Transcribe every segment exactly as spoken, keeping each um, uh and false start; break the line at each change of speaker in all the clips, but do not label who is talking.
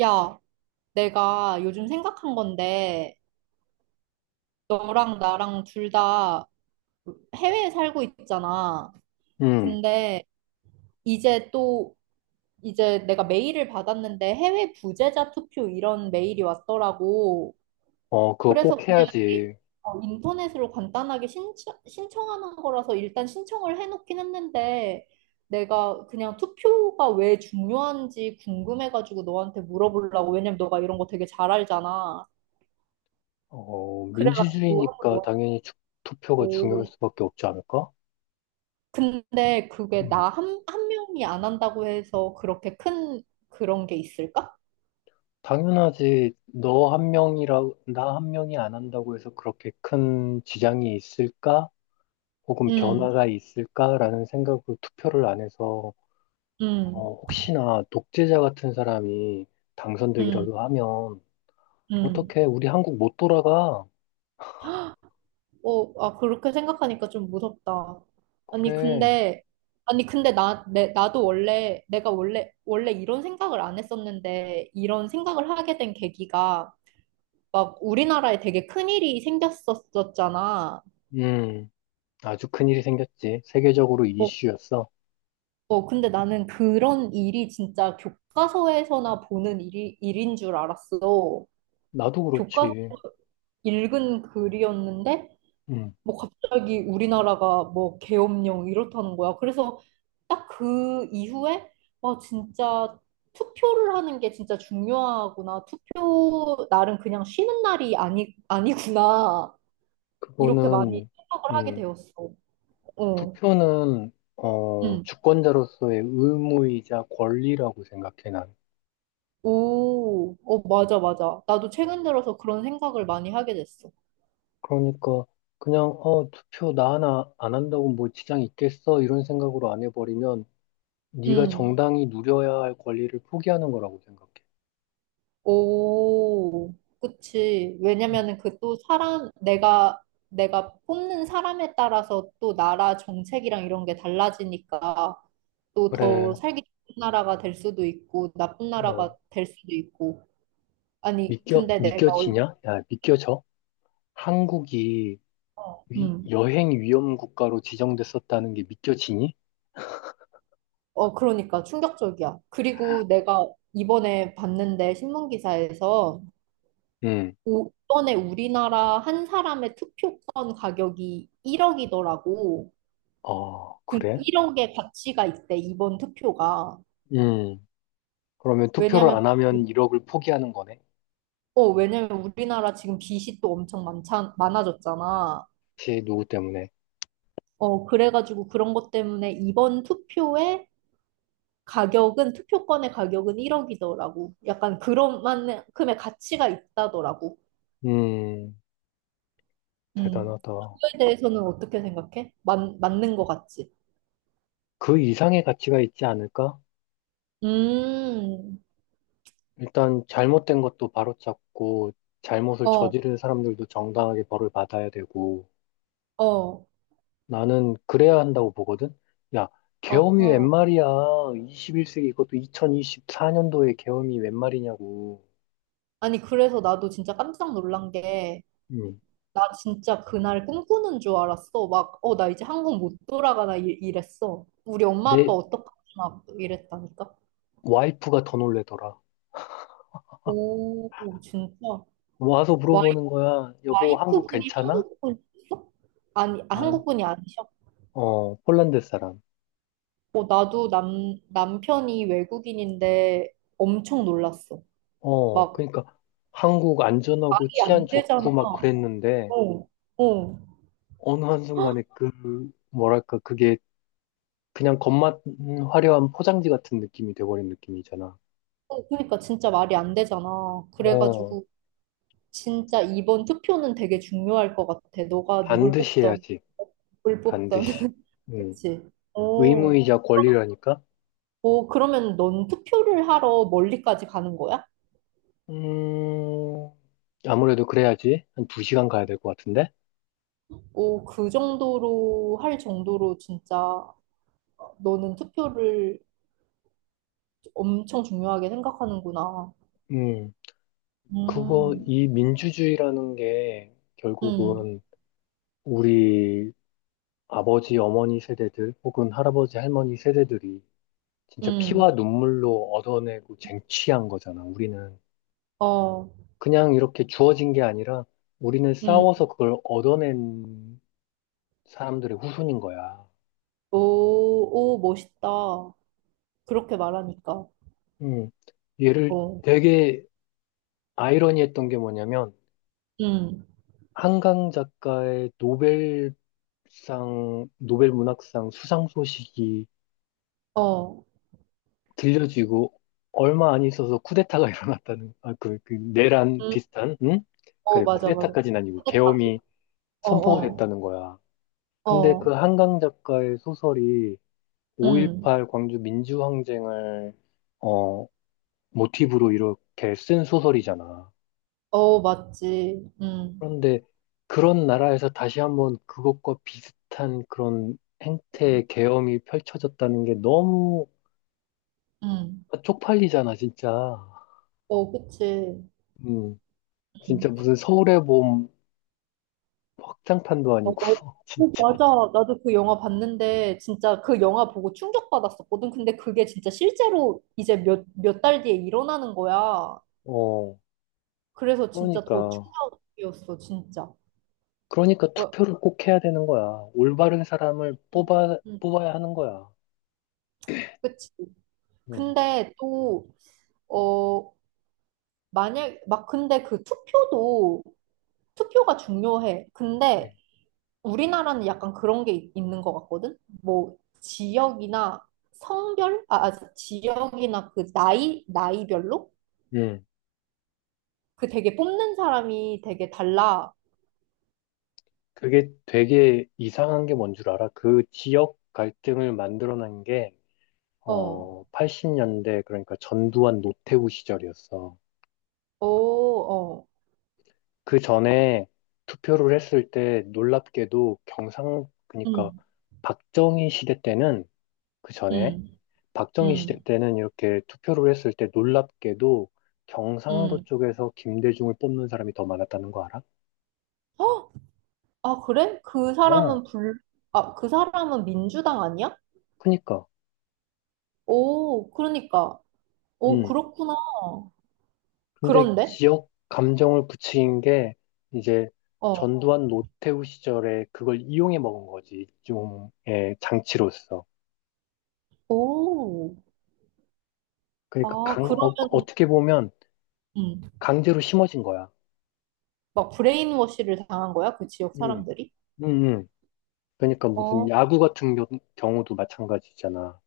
야, 내가 요즘 생각한 건데, 너랑 나랑 둘 다 해외에 살고 있잖아.
음,
근데 이제 또, 이제 내가 메일을 받았는데 해외 부재자 투표 이런 메일이 왔더라고.
어, 그거
그래서
꼭
그냥 이게,
해야지.
어, 인터넷으로 간단하게 신청, 신청하는 거라서 일단 신청을 해놓긴 했는데, 내가 그냥 투표가 왜 중요한지 궁금해가지고 너한테 물어보려고. 왜냐면 너가 이런 거 되게 잘 알잖아.
어,
그래가지고
민주주의니까
한번
당연히 주- 투표가 중요할
오.
수밖에 없지 않을까?
근데 그게 나
음,
한, 한 명이 안 한다고 해서 그렇게 큰 그런 게 있을까?
당연하지. 너 한 명이라, 나 한 명이 안 한다고 해서 그렇게 큰 지장이 있을까? 혹은
음,
변화가 있을까라는 생각으로 투표를 안 해서,
음,
어, 혹시나 독재자 같은 사람이
음,
당선되기라도 하면,
음.
어떡해, 우리 한국 못 돌아가.
어, 아, 그렇게 생각하니까 좀 무섭다. 아니,
그래.
근데, 아니, 근데 나, 내, 나도 원래, 내가 원래, 원래 이런 생각을 안 했었는데, 이런 생각을 하게 된 계기가 막 우리나라에 되게 큰일이 생겼었잖아.
음, 아주 큰일이 생겼지. 세계적으로 이슈였어.
어, 근데 나는 그런 일이 진짜 교과서에서나 보는 일이, 일인 줄 알았어.
나도
교과서
그렇지.
읽은 글이었는데,
음,
뭐 갑자기 우리나라가 뭐 계엄령 이렇다는 거야. 그래서 딱 그 이후에, 와, 진짜 투표를 하는 게 진짜 중요하구나. 투표 날은 그냥 쉬는 날이 아니, 아니구나. 이렇게 많이
그거는,
생각을 하게
음,
되었어. 어,
투표는, 어,
응.
주권자로서의 의무이자 권리라고 생각해, 난.
오, 어, 맞아, 맞아. 나도 최근 들어서 그런 생각을 많이 하게 됐어.
그러니까, 그냥, 어, 투표 나 하나 안 한다고 뭐 지장 있겠어? 이런 생각으로 안 해버리면, 네가
음,
정당히 누려야 할 권리를 포기하는 거라고 생각해.
오, 그치.
음.
왜냐면은 그 또 사람, 내가, 내가 뽑는 사람에 따라서 또 나라 정책이랑 이런 게 달라지니까 또
그래,
더 살기 좋은 나라가 될 수도 있고, 나쁜
어,
나라가 될 수도 있고. 아니,
믿겨,
근데 내가, 얼-
믿겨지냐? 야, 믿겨져? 한국이 위-
음,
여행 위험 국가로 지정됐었다는 게 믿겨지니?
어, 그러니까 충격적이야. 그리고 내가 이번에 봤는데 신문 기사에서
응.
오- 이번에 우리나라 한 사람의 투표권 가격이 일억이더라고.
어,
그러니까
그래?
일억의 가치가 있대, 이번 투표가.
음. 그러면 투표를
왜냐면,
안 하면 일억을 포기하는 거네.
어, 왜냐면 우리나라 지금 빚이 또 엄청 많자, 많아졌잖아.
혹시 누구 때문에?
어, 그래가지고 그런 것 때문에 이번 투표의 가격은, 투표권의 가격은 일억이더라고. 약간 그런 만큼의 가치가 있다더라고.
음,
음.
대단하다.
그거에 대해서는 어떻게 생각해? 맞, 맞는 것 같지?
그 이상의 가치가 있지 않을까?
음,
일단 잘못된 것도 바로잡고 잘못을
어,
저지른 사람들도 정당하게 벌을 받아야 되고
어.
나는 그래야 한다고 보거든. 야,
아,
계엄이 웬 말이야. 이십일 세기 이것도 이천이십사 년도에 계엄이 웬 말이냐고.
아니, 그래서 나도 진짜 깜짝 놀란 게,
음.
나 진짜 그날 꿈꾸는 줄 알았어. 막, 어, 나 이제 한국 못 돌아가나 이, 이랬어. 우리 엄마 아빠
내
어떡하지? 막 이랬다니까.
와이프가 더 놀래더라.
오, 진짜.
와서
와이,
물어보는 거야. 여보, 한국
와이프분이
괜찮아?
한국분이셨어? 아니, 아,
아,
한국분이 아니셔?
어, 폴란드 사람.
어, 나도 남, 남편이 외국인인데 엄청 놀랐어.
어,
막,
그러니까 한국 안전하고
말이
치안
안 되잖아.
좋고 막 그랬는데
어, 어.
어느 한순간에 그 뭐랄까 그게 그냥 겉만 화려한 포장지 같은 느낌이 돼버린 느낌이잖아.
어, 그러니까 진짜 말이 안 되잖아.
어,
그래가지고. 진짜 이번 투표는 되게 중요할 것 같아. 너가 누굴
반드시
뽑던,
해야지.
누굴 뽑던.
반드시. 음,
그치? 오,
의무이자 권리라니까.
오, 그러면 넌 투표를 하러 멀리까지 가는 거야?
음, 아무래도 그래야지. 한 두 시간 가야 될 것 같은데.
오, 그 정도로 할 정도로 진짜 너는 투표를 엄청 중요하게 생각하는구나.
음, 그거
음,
이 민주주의라는 게
음,
결국은 우리 아버지, 어머니 세대들 혹은 할아버지, 할머니 세대들이 진짜
음,
피와 눈물로 얻어내고 쟁취한 거잖아. 우리는
어,
그냥 이렇게 주어진 게 아니라 우리는
음.
싸워서 그걸 얻어낸 사람들의 후손인 거야.
오, 오, 멋있다. 그렇게 말하니까.
음. 얘를
어,
되게 아이러니했던 게 뭐냐면
음,
한강 작가의 노벨상, 노벨 문학상 수상 소식이
어,
들려지고 얼마 안 있어서 쿠데타가 일어났다는 아, 그, 그 내란
음,
비슷한 응?
어,
그래
맞아, 맞아.
쿠데타까지는 아니고
근데 다-
계엄이
어,
선포가
어.
됐다는 거야. 근데 그
어,
한강 작가의 소설이
응.
오일팔 광주 민주항쟁을 어, 모티브로 이렇게 쓴 소설이잖아.
어, 맞지. 응,
그런데 그런 나라에서 다시 한번 그것과 비슷한 그런 행태의 계엄이 펼쳐졌다는 게 너무
응.
쪽팔리잖아, 진짜.
어, 그치.
음, 진짜
응.
무슨 서울의 봄 확장판도
어,
아니고,
어, 어,
진짜.
맞아. 나도 그 영화 봤는데, 진짜 그 영화 보고 충격받았었거든. 근데 그게 진짜 실제로 이제 몇, 몇 달 뒤에 일어나는 거야.
어,
그래서 진짜 더
그러니까.
충격이었어, 진짜.
그러니까
어,
투표를 꼭 해야 되는 거야. 올바른 사람을
응,
뽑아,
응,
뽑아야 하는 거야.
그치.
응.
근데 또, 어, 만약, 막 근데 그 투표도, 투표가 중요해.
예.
근데 우리나라는 약간 그런 게 있- 있는 것 같거든? 뭐, 지역이나 성별? 아, 아, 지역이나 그 나이, 나이별로?
예.
그 되게 뽑는 사람이 되게 달라.
그게 되게 이상한 게 뭔 줄 알아? 그 지역 갈등을 만들어낸 게,
어,
어, 팔십 년대, 그러니까 전두환 노태우 시절이었어.
오, 어,
그 전에 투표를 했을 때 놀랍게도 경상, 그러니까
음,
박정희 시대 때는 그 전에
음,
박정희 시대
음,
때는 이렇게 투표를 했을 때 놀랍게도 경상도
음.
쪽에서 김대중을 뽑는 사람이 더 많았다는 거 알아?
어? 아, 그래? 그 사람은
어,
불, 아, 그 사람은 민주당 아니야?
그니까.
오, 그러니까. 오,
음.
그렇구나.
근데
그런데?
지역 감정을 부추긴 게 이제
어,
전두환 노태우 시절에 그걸 이용해 먹은 거지. 일종의 장치로서.
오.
그러니까
아,
강, 어,
그러면,
어떻게 보면
음.
강제로 심어진 거야.
막 브레인워시를 당한 거야? 그 지역
음.
사람들이?
음. 음. 그러니까 무슨
어,
야구 같은 겨- 경우도 마찬가지잖아.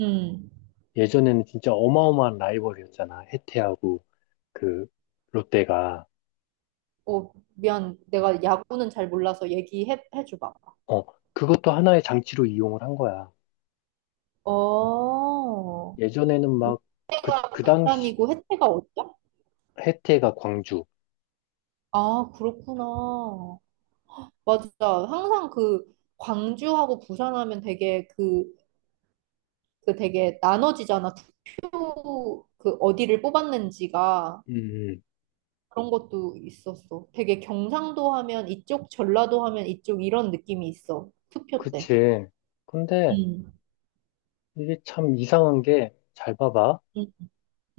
음.
예전에는 진짜 어마어마한 라이벌이었잖아. 해태하고. 그 롯데가
어, 미안. 내가 야구는 잘 몰라서 얘기해 줘 봐.
어 그것도 하나의 장치로 이용을 한 거야.
어,
예전에는 막 그 그 당시
루프란이고 혜태가 어디야?
해태가 광주.
아, 그렇구나. 맞아. 항상 그 광주하고 부산하면 되게 그, 그 되게 나눠지잖아. 투표 그 어디를 뽑았는지가
음, 음.
그런 것도 있었어. 되게 경상도 하면 이쪽, 전라도 하면 이쪽 이런 느낌이 있어. 투표 때.
그치. 근데
음.
이게 참 이상한 게 잘 봐봐.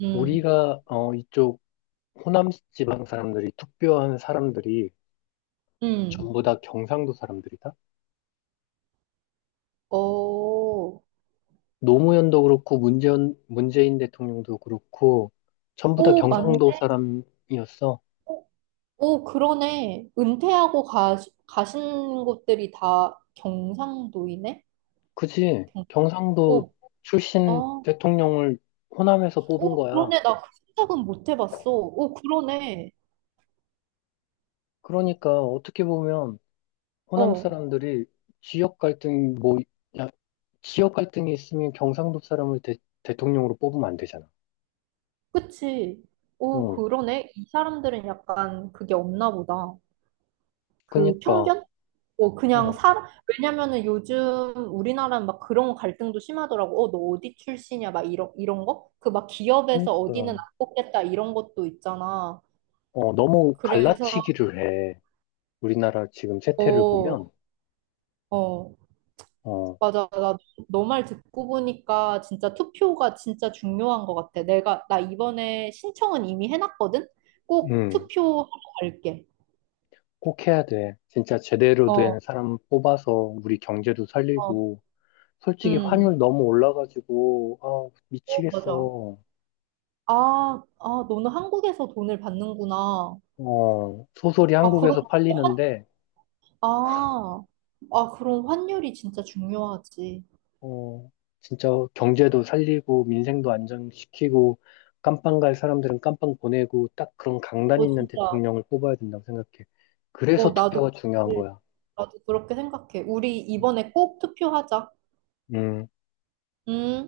음,
우리가 어 이쪽 호남 지방 사람들이 투표한 사람들이
음.
전부 다 경상도 사람들이다.
어,
노무현도 그렇고 문재인 문재인 대통령도 그렇고 전부 다
오, 맞네.
경상도 사람이었어.
오, 그러네. 은퇴하고 가, 가신 곳들이 다 경상도이네?
그지?
경상
경상도 출신
어,
대통령을 호남에서 뽑은
오,
거야.
그러네. 나 그 생각은 못 해봤어. 오, 그러네.
그러니까 어떻게 보면 호남
어,
사람들이 지역 갈등 뭐 야, 지역 갈등이 있으면 경상도 사람을 대, 대통령으로 뽑으면 안 되잖아.
그치. 오,
응.
그러네. 이 사람들은 약간 그게 없나 보다. 그
그니까
편견? 어, 그냥
어,
사람, 왜냐면은 요즘 우리나라는 막 그런 갈등도 심하더라고. 어, 너 어디 출신이야? 막 이런, 이런 거? 그 막 기업에서 어디는 안
그니까
뽑겠다 이런 것도 있잖아.
어, 너무
그래서,
갈라치기를 해. 우리나라 지금 세태를
어,
보면
어,
어,
맞아. 나 너 말 듣고 보니까 진짜 투표가 진짜 중요한 것 같아. 내가, 나 이번에 신청은 이미 해놨거든? 꼭
음,
투표하러 갈게.
꼭 해야 돼. 진짜 제대로 된
어,
사람 뽑아서 우리 경제도
어,
살리고 솔직히
음.
환율 너무 올라가지고, 아,
어, 맞아.
미치겠어.
아, 아, 너는 한국에서 돈을 받는구나.
어, 소설이
아,
한국에서
그럼
팔리는데,
아, 아, 그런 환율이 진짜 중요하지.
어, 진짜 경제도 살리고, 민생도 안정시키고, 깜빵 갈 사람들은 깜빵 보내고, 딱 그런 강단
어,
있는
진짜.
대통령을 뽑아야 된다고 생각해.
어,
그래서
나도,
투표가 중요한
그렇게-
거야.
나도 그렇게 생각해. 우리 이번에 꼭 투표하자.
음.
음.